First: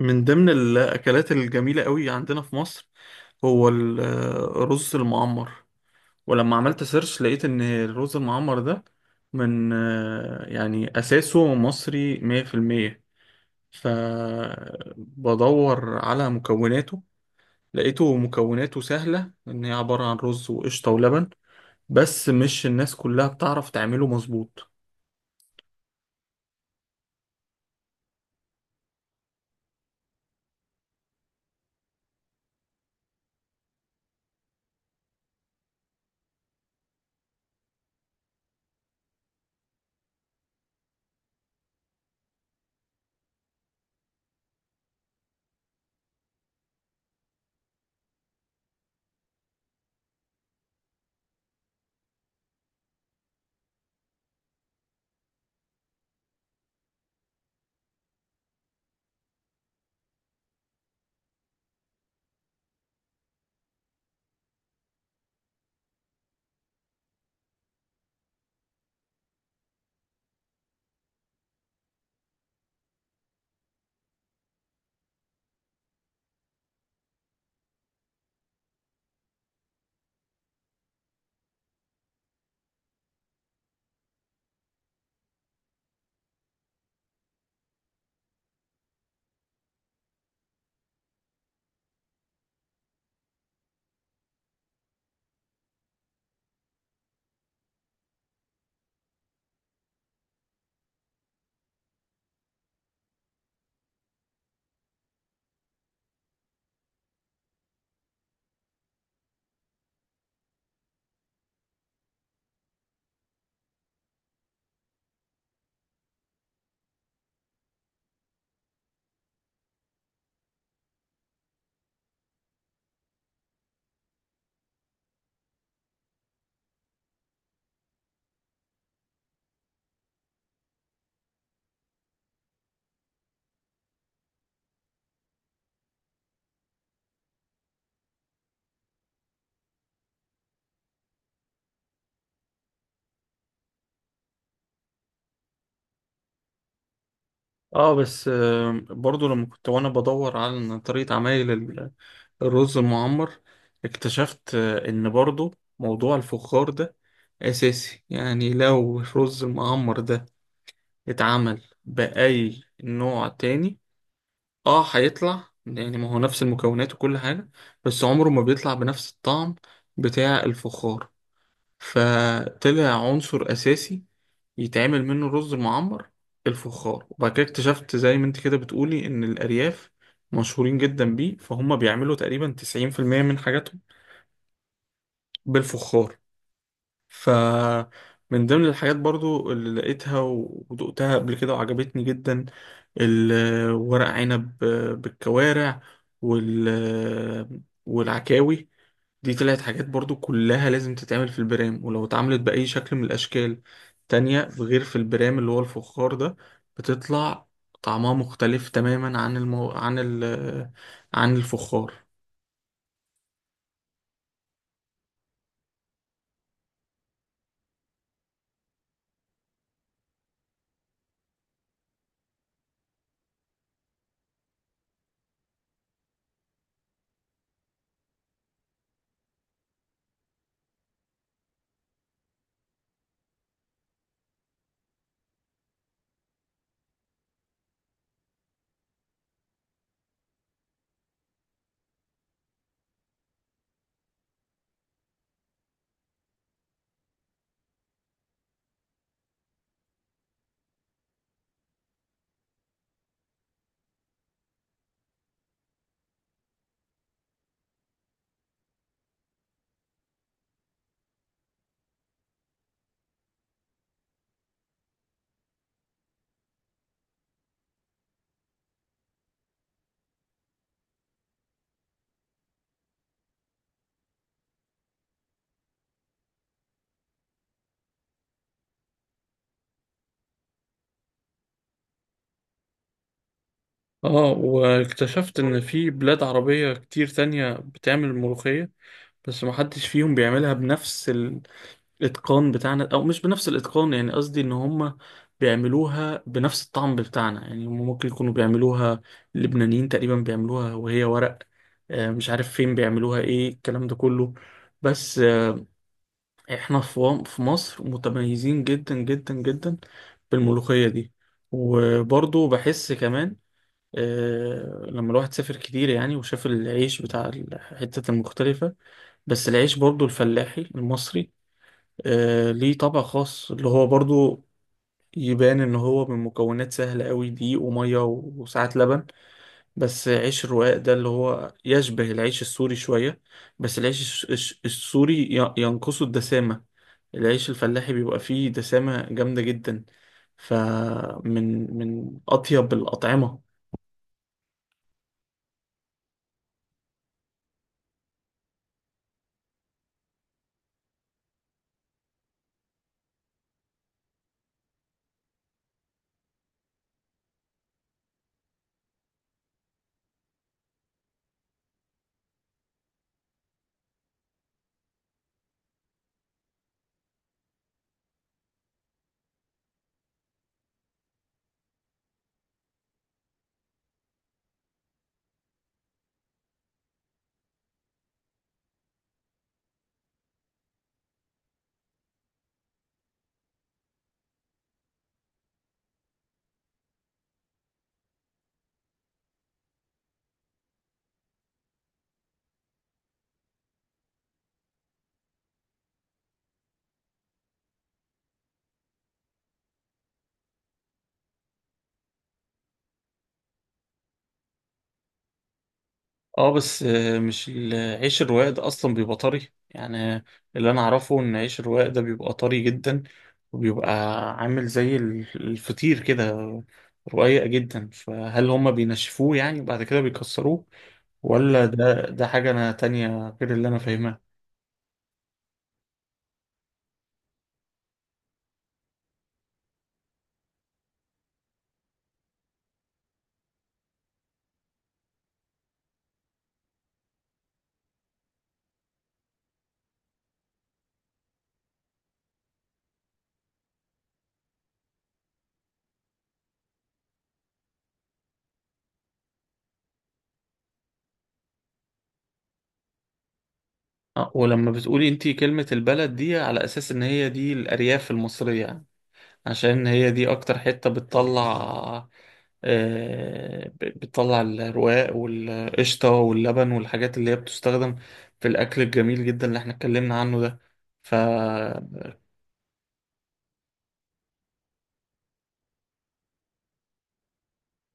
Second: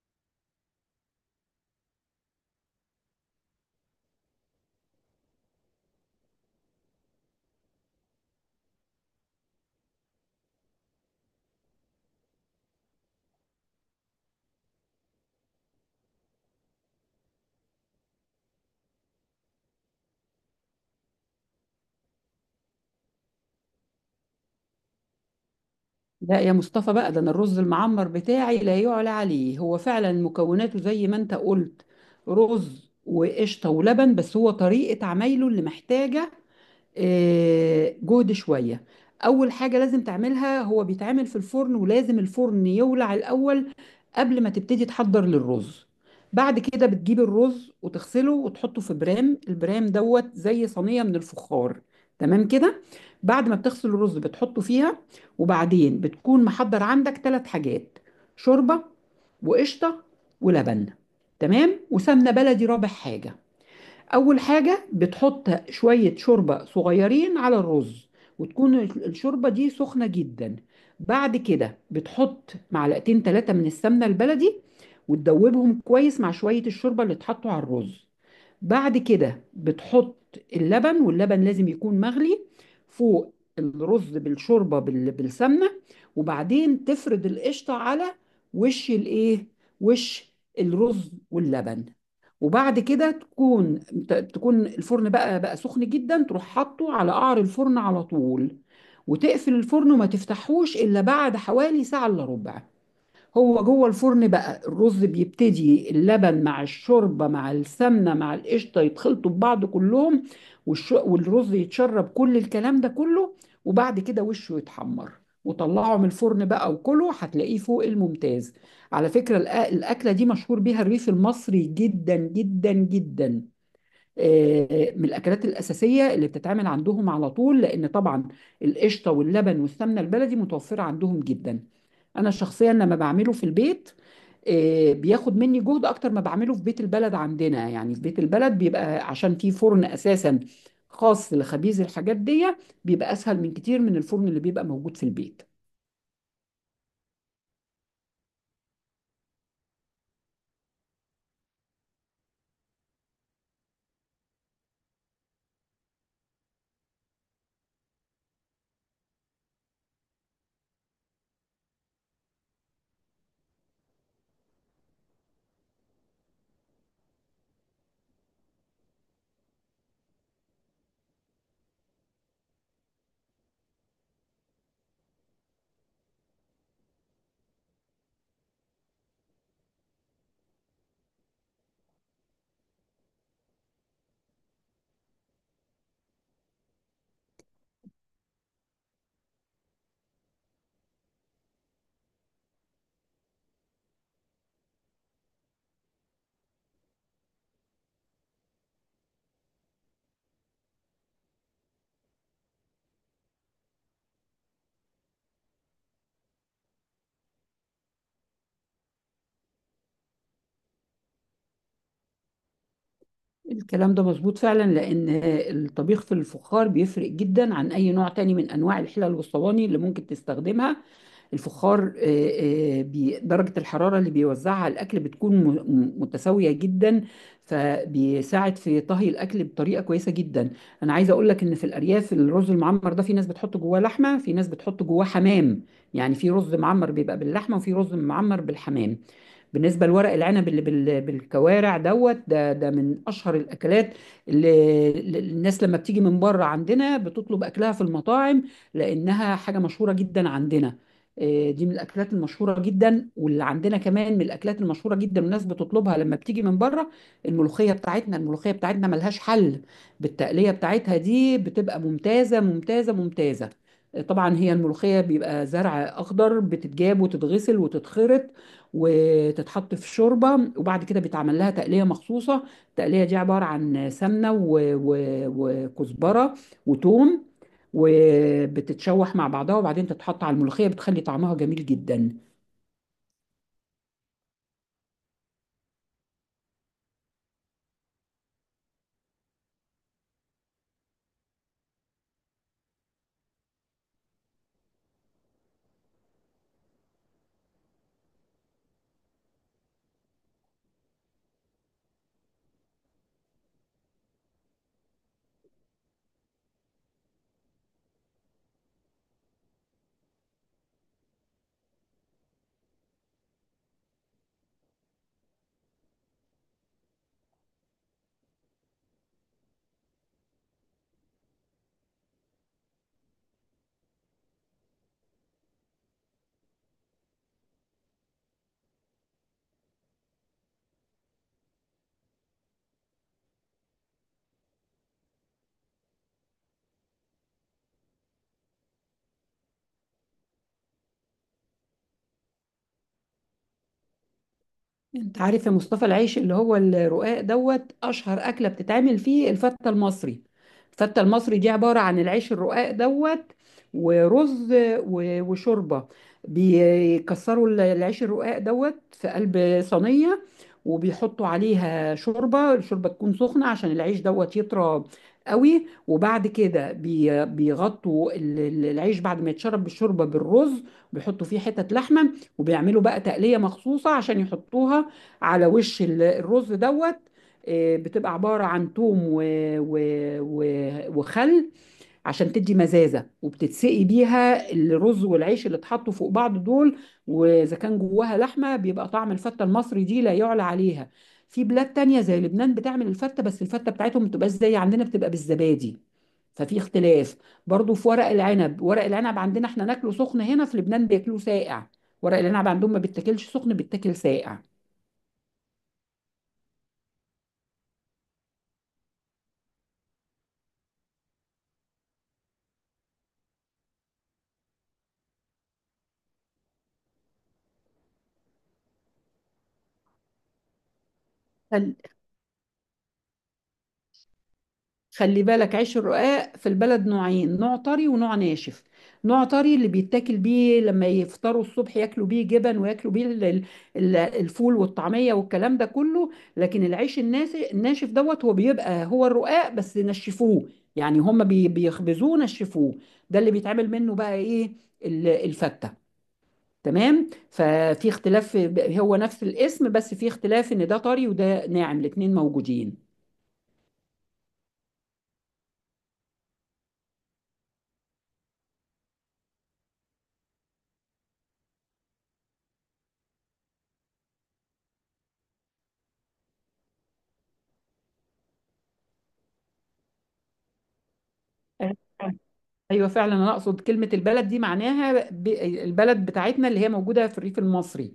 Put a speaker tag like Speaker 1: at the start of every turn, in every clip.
Speaker 1: من ضمن الأكلات الجميلة قوي عندنا في مصر هو الرز المعمر. ولما عملت سيرش لقيت إن الرز المعمر ده من أساسه مصري 100%. فبدور على مكوناته لقيته مكوناته سهلة، إن هي عبارة عن رز وقشطة ولبن، بس مش الناس كلها بتعرف تعمله مظبوط.
Speaker 2: لا يا مصطفى بقى، ده انا الرز المعمر بتاعي لا يعلى عليه. هو فعلا مكوناته زي ما انت قلت، رز وقشطه ولبن، بس هو طريقه عمايله اللي محتاجه جهد شوية. أول حاجة لازم تعملها، هو بيتعمل في الفرن ولازم الفرن يولع الأول قبل ما تبتدي تحضر للرز. بعد كده بتجيب الرز وتغسله وتحطه في برام. البرام دوت زي صينية من الفخار، تمام كده. بعد ما بتغسل الرز بتحطه فيها، وبعدين بتكون محضر عندك ثلاث حاجات: شوربة، وقشطة، ولبن، تمام، وسمنة بلدي رابع حاجة. أول حاجة بتحط شوية شوربة صغيرين على الرز، وتكون الشوربة دي سخنة جدا. بعد كده بتحط معلقتين ثلاثة من السمنة البلدي وتدوبهم كويس مع شوية الشوربة اللي اتحطوا على الرز. بعد كده بتحط اللبن، واللبن لازم يكون مغلي، فوق الرز بالشوربه بالسمنه. وبعدين تفرد القشطه على وش الايه وش الرز واللبن. وبعد كده تكون الفرن بقى سخن جدا، تروح حاطه على قعر الفرن على طول وتقفل الفرن وما تفتحوش الا بعد حوالي ساعه الا ربع. هو جوه الفرن بقى الرز بيبتدي، اللبن مع الشوربه مع السمنه مع القشطه يتخلطوا ببعض كلهم، والرز يتشرب كل الكلام ده كله. وبعد كده وشه يتحمر، وطلعه من الفرن بقى وكله هتلاقيه فوق الممتاز. على فكرة، الأكلة دي مشهور بيها الريف المصري جدا جدا جدا. من الاكلات الاساسيه اللي بتتعمل عندهم على طول، لان طبعا القشطه واللبن والسمنه البلدي متوفره عندهم جدا. انا شخصيا لما بعمله في البيت، بياخد مني جهد اكتر ما بعمله في بيت البلد عندنا. يعني في بيت البلد بيبقى عشان في فرن اساسا خاص لخبيز الحاجات دي، بيبقى اسهل من كتير من الفرن اللي بيبقى موجود في البيت.
Speaker 1: اه بس، برضو لما كنت وانا بدور على طريقة عمايل الرز المعمر، اكتشفت ان برضو موضوع الفخار ده اساسي. يعني لو الرز المعمر ده اتعمل بأي نوع تاني، اه هيطلع، يعني ما هو نفس المكونات وكل حاجة، بس عمره ما بيطلع بنفس الطعم بتاع الفخار. فطلع عنصر اساسي يتعمل منه الرز المعمر الفخار. وبعد كده اكتشفت زي ما انت كده بتقولي ان الارياف مشهورين جدا بيه، فهم بيعملوا تقريبا 90% من حاجاتهم بالفخار. ف من ضمن الحاجات برضو اللي لقيتها ودقتها قبل كده وعجبتني جدا الورق عنب بالكوارع وال والعكاوي. دي طلعت حاجات برضو كلها لازم تتعمل في البرام، ولو اتعملت بأي شكل من الأشكال تانية غير في البرام اللي هو الفخار ده، بتطلع طعمها مختلف تماما عن عن عن الفخار.
Speaker 2: الكلام ده مظبوط فعلا، لان الطبيخ في الفخار بيفرق جدا عن اي نوع تاني من انواع الحلل والصواني اللي ممكن تستخدمها. الفخار درجة الحرارة اللي بيوزعها على الأكل بتكون متساوية جدا، فبيساعد في طهي الأكل بطريقة كويسة جدا. أنا عايزة أقول لك إن في الأرياف الرز المعمر ده في ناس بتحط جواه لحمة، في ناس بتحط جواه حمام. يعني في رز معمر بيبقى باللحمة، وفي رز معمر بالحمام. بالنسبه لورق العنب اللي بالكوارع دوت، ده من اشهر الاكلات اللي الناس لما بتيجي من بره عندنا بتطلب اكلها في المطاعم، لانها حاجه مشهوره جدا عندنا. إيه، دي من الاكلات المشهوره جدا. واللي عندنا كمان من الاكلات المشهوره جدا والناس بتطلبها لما بتيجي من بره، الملوخيه بتاعتنا ملهاش حل، بالتقليه بتاعتها دي بتبقى ممتازه ممتازه ممتازه. طبعا هي الملوخيه بيبقى زرع اخضر بتتجاب وتتغسل وتتخرط وتتحط في شوربه، وبعد كده بيتعمل لها تقليه مخصوصه. التقليه دي عباره عن سمنه وكزبره وتوم، وبتتشوح مع بعضها وبعدين تتحط على الملوخيه، بتخلي طعمها جميل جدا.
Speaker 1: اه واكتشفت ان في بلاد عربية كتير تانية بتعمل ملوخية، بس محدش فيهم بيعملها بنفس الاتقان بتاعنا، او مش بنفس الاتقان، يعني قصدي ان هم بيعملوها بنفس الطعم بتاعنا. يعني هم ممكن يكونوا بيعملوها، اللبنانيين تقريبا بيعملوها وهي ورق، مش عارف فين بيعملوها ايه الكلام ده كله. بس، احنا في في مصر متميزين جدا جدا جدا بالملوخية دي. وبرضو بحس كمان، لما الواحد سافر كتير يعني وشاف العيش بتاع الحتة المختلفة، بس العيش برضو الفلاحي المصري آه ليه طبع خاص، اللي هو برضو يبان ان هو من مكونات سهلة قوي، دقيق ومية وساعات لبن. بس عيش الرقاق ده اللي هو يشبه العيش السوري شوية، بس العيش السوري ينقصه الدسامة. العيش الفلاحي بيبقى فيه دسامة جامدة جدا، فمن أطيب الأطعمة.
Speaker 2: انت عارف يا مصطفى، العيش اللي هو الرقاق دوت اشهر اكله بتتعمل فيه الفته المصري. الفته المصري دي عباره عن العيش الرقاق دوت، ورز، وشوربه. بيكسروا العيش الرقاق دوت في قلب صينيه، وبيحطوا عليها شوربه. الشوربه تكون سخنه عشان العيش دوت يطرى قوي. وبعد كده بيغطوا العيش بعد ما يتشرب بالشوربه بالرز، بيحطوا فيه حتت لحمه، وبيعملوا بقى تقليه مخصوصه عشان يحطوها على وش الرز دوت. بتبقى عبارة عن توم و... و... و... وخل، عشان تدي مزازة، وبتتسقي بيها الرز والعيش اللي اتحطوا فوق بعض دول. وإذا كان جواها لحمة بيبقى طعم الفتة المصري دي لا يعلى عليها. في بلاد تانية زي لبنان بتعمل الفتة، بس الفتة بتاعتهم ما بتبقاش زي عندنا، بتبقى بالزبادي، ففي اختلاف. برضو في ورق العنب عندنا احنا ناكله سخن. هنا في لبنان بياكلوه ساقع، ورق العنب عندهم ما بيتاكلش سخن، بيتاكل ساقع.
Speaker 1: اه بس، آه، مش ال- عيش الرواق ده اصلا بيبقى طري يعني. اللي انا اعرفه ان عيش الرواق ده بيبقى طري جدا، وبيبقى عامل زي الفطير كده، رقيق جدا. فهل هما بينشفوه يعني بعد كده بيكسروه، ولا ده حاجة انا تانية غير اللي انا فاهمها؟
Speaker 2: خلي بالك عيش الرقاق في البلد نوعين: نوع طري ونوع ناشف. نوع طري اللي بيتاكل بيه لما يفطروا الصبح، ياكلوا بيه جبن وياكلوا بيه الفول والطعمية والكلام ده كله. لكن العيش الناشف دوت هو بيبقى هو الرقاق بس نشفوه، يعني هم بيخبزوه نشفوه. ده اللي بيتعمل منه بقى ايه؟ الفتة. تمام، ففي اختلاف. هو نفس الاسم بس في اختلاف ان ده طري وده ناعم، الاتنين موجودين.
Speaker 1: ولما بتقولي انتي كلمة البلد دي على اساس ان هي دي الارياف المصرية، عشان هي دي اكتر حتة بتطلع، بتطلع الرواق والقشطة واللبن والحاجات اللي هي بتستخدم في الأكل الجميل جدا اللي احنا اتكلمنا عنه ده. فا
Speaker 2: ايوه فعلا، انا اقصد كلمه البلد دي معناها البلد بتاعتنا اللي هي موجوده في الريف المصري،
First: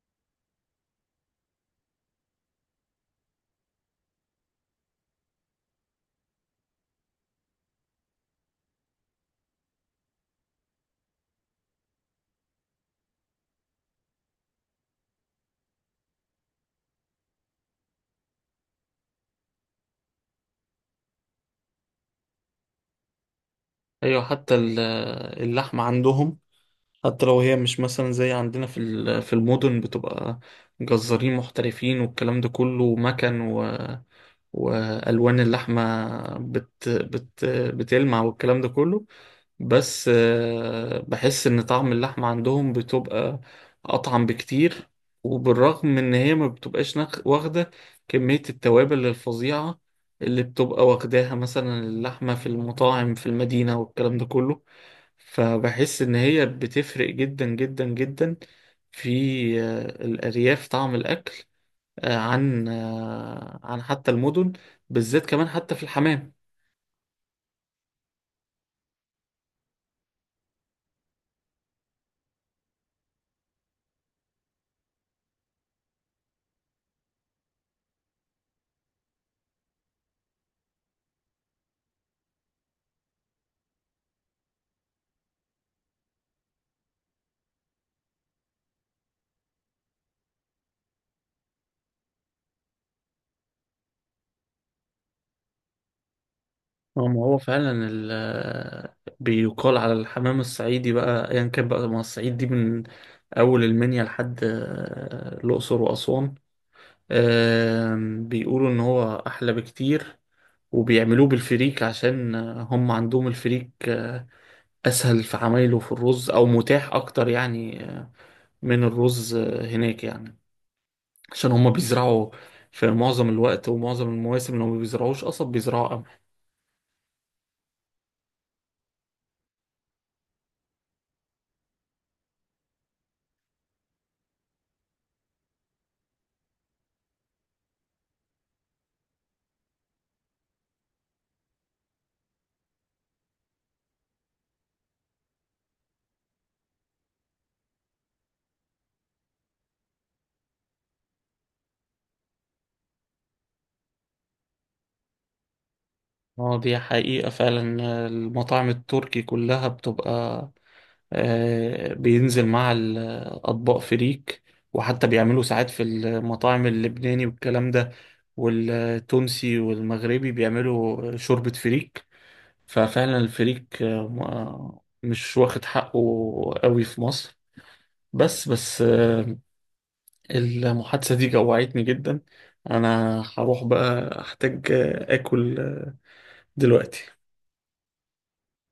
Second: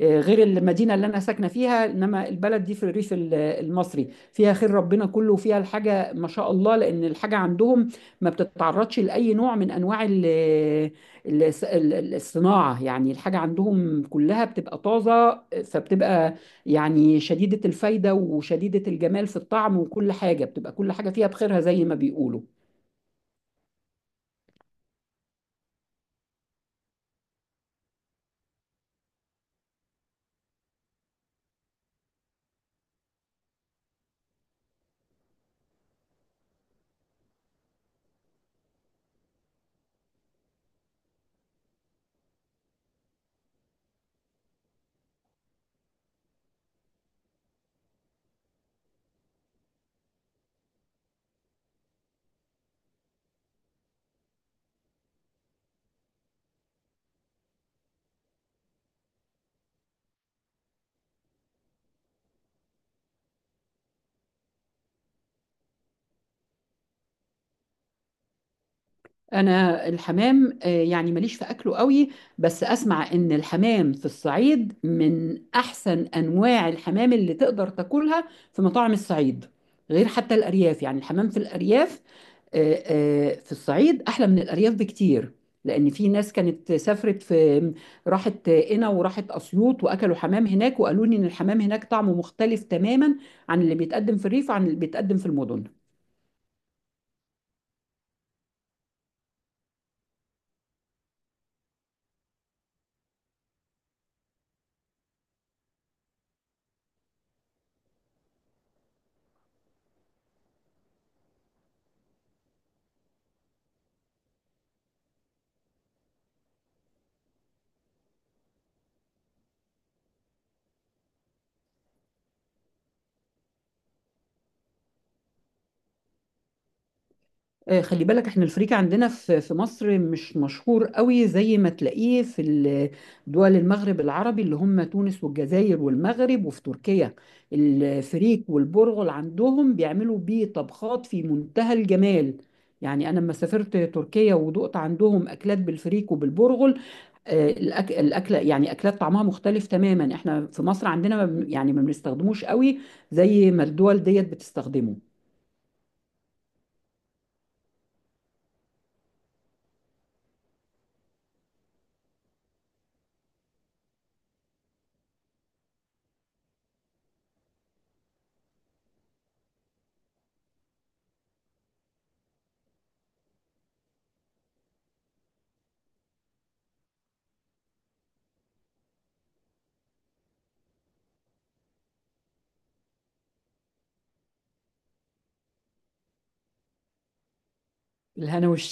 Speaker 2: غير المدينه اللي انا ساكنه فيها، انما البلد دي في الريف المصري. فيها خير ربنا كله، وفيها الحاجه ما شاء الله، لان الحاجه عندهم ما بتتعرضش لاي نوع من انواع الصناعه. يعني الحاجه عندهم كلها بتبقى طازه، فبتبقى يعني شديده الفايده وشديده الجمال في الطعم، وكل حاجه بتبقى كل حاجه فيها بخيرها زي ما بيقولوا.
Speaker 1: أيوة، حتى اللحمة عندهم، حتى لو هي مش مثلا زي عندنا في في المدن بتبقى جزارين محترفين والكلام ده كله مكن، والوان اللحمه بت بت بتلمع والكلام ده كله، بس، بحس ان طعم اللحمه عندهم بتبقى اطعم بكتير. وبالرغم من ان هي ما بتبقاش واخده كميه التوابل الفظيعه اللي بتبقى واخداها مثلا اللحمه في المطاعم في المدينه والكلام ده كله، فبحس ان هي بتفرق جدا جدا جدا في، الارياف طعم الاكل، عن حتى المدن، بالذات كمان حتى في الحمام.
Speaker 2: انا الحمام يعني ماليش في اكله قوي، بس اسمع ان الحمام في الصعيد من احسن انواع الحمام اللي تقدر تاكلها في مطاعم الصعيد، غير حتى الارياف. يعني الحمام في الارياف، في الصعيد احلى من الارياف بكتير، لان في ناس كانت سافرت راحت قنا وراحت اسيوط واكلوا حمام هناك، وقالوا لي ان الحمام هناك طعمه مختلف تماما عن اللي بيتقدم في الريف وعن اللي بيتقدم في المدن.
Speaker 1: ما هو فعلا بيقال على الحمام الصعيدي بقى ايا يعني، كان بقى ما الصعيد دي من اول المنيا لحد الاقصر واسوان. بيقولوا ان هو احلى بكتير، وبيعملوه بالفريك عشان هم عندهم الفريك اسهل في عمايله في الرز او متاح اكتر يعني، من الرز هناك يعني، عشان هم بيزرعوا في معظم الوقت ومعظم المواسم لو ما بيزرعوش قصب بيزرعوا قمح.
Speaker 2: خلي بالك احنا الفريكة عندنا في مصر مش مشهور قوي زي ما تلاقيه في دول المغرب العربي اللي هم تونس والجزائر والمغرب، وفي تركيا الفريك والبرغل عندهم بيعملوا بيه طبخات في منتهى الجمال. يعني انا لما سافرت تركيا ودقت عندهم اكلات بالفريك وبالبرغل، الأكلة يعني أكلات طعمها مختلف تماما. احنا في مصر عندنا ما بن- يعني ما بنستخدموش قوي زي ما الدول ديت بتستخدمه.
Speaker 1: اه دي حقيقة فعلا، المطاعم التركي كلها بتبقى، بينزل مع الأطباق فريك، وحتى بيعملوا ساعات في المطاعم اللبناني والكلام ده والتونسي والمغربي بيعملوا شوربة فريك. ففعلا الفريك، مش واخد حقه قوي في مصر. بس، المحادثة دي جوعتني جدا. أنا هروح بقى أحتاج آكل دلوقتي.
Speaker 2: الهنا.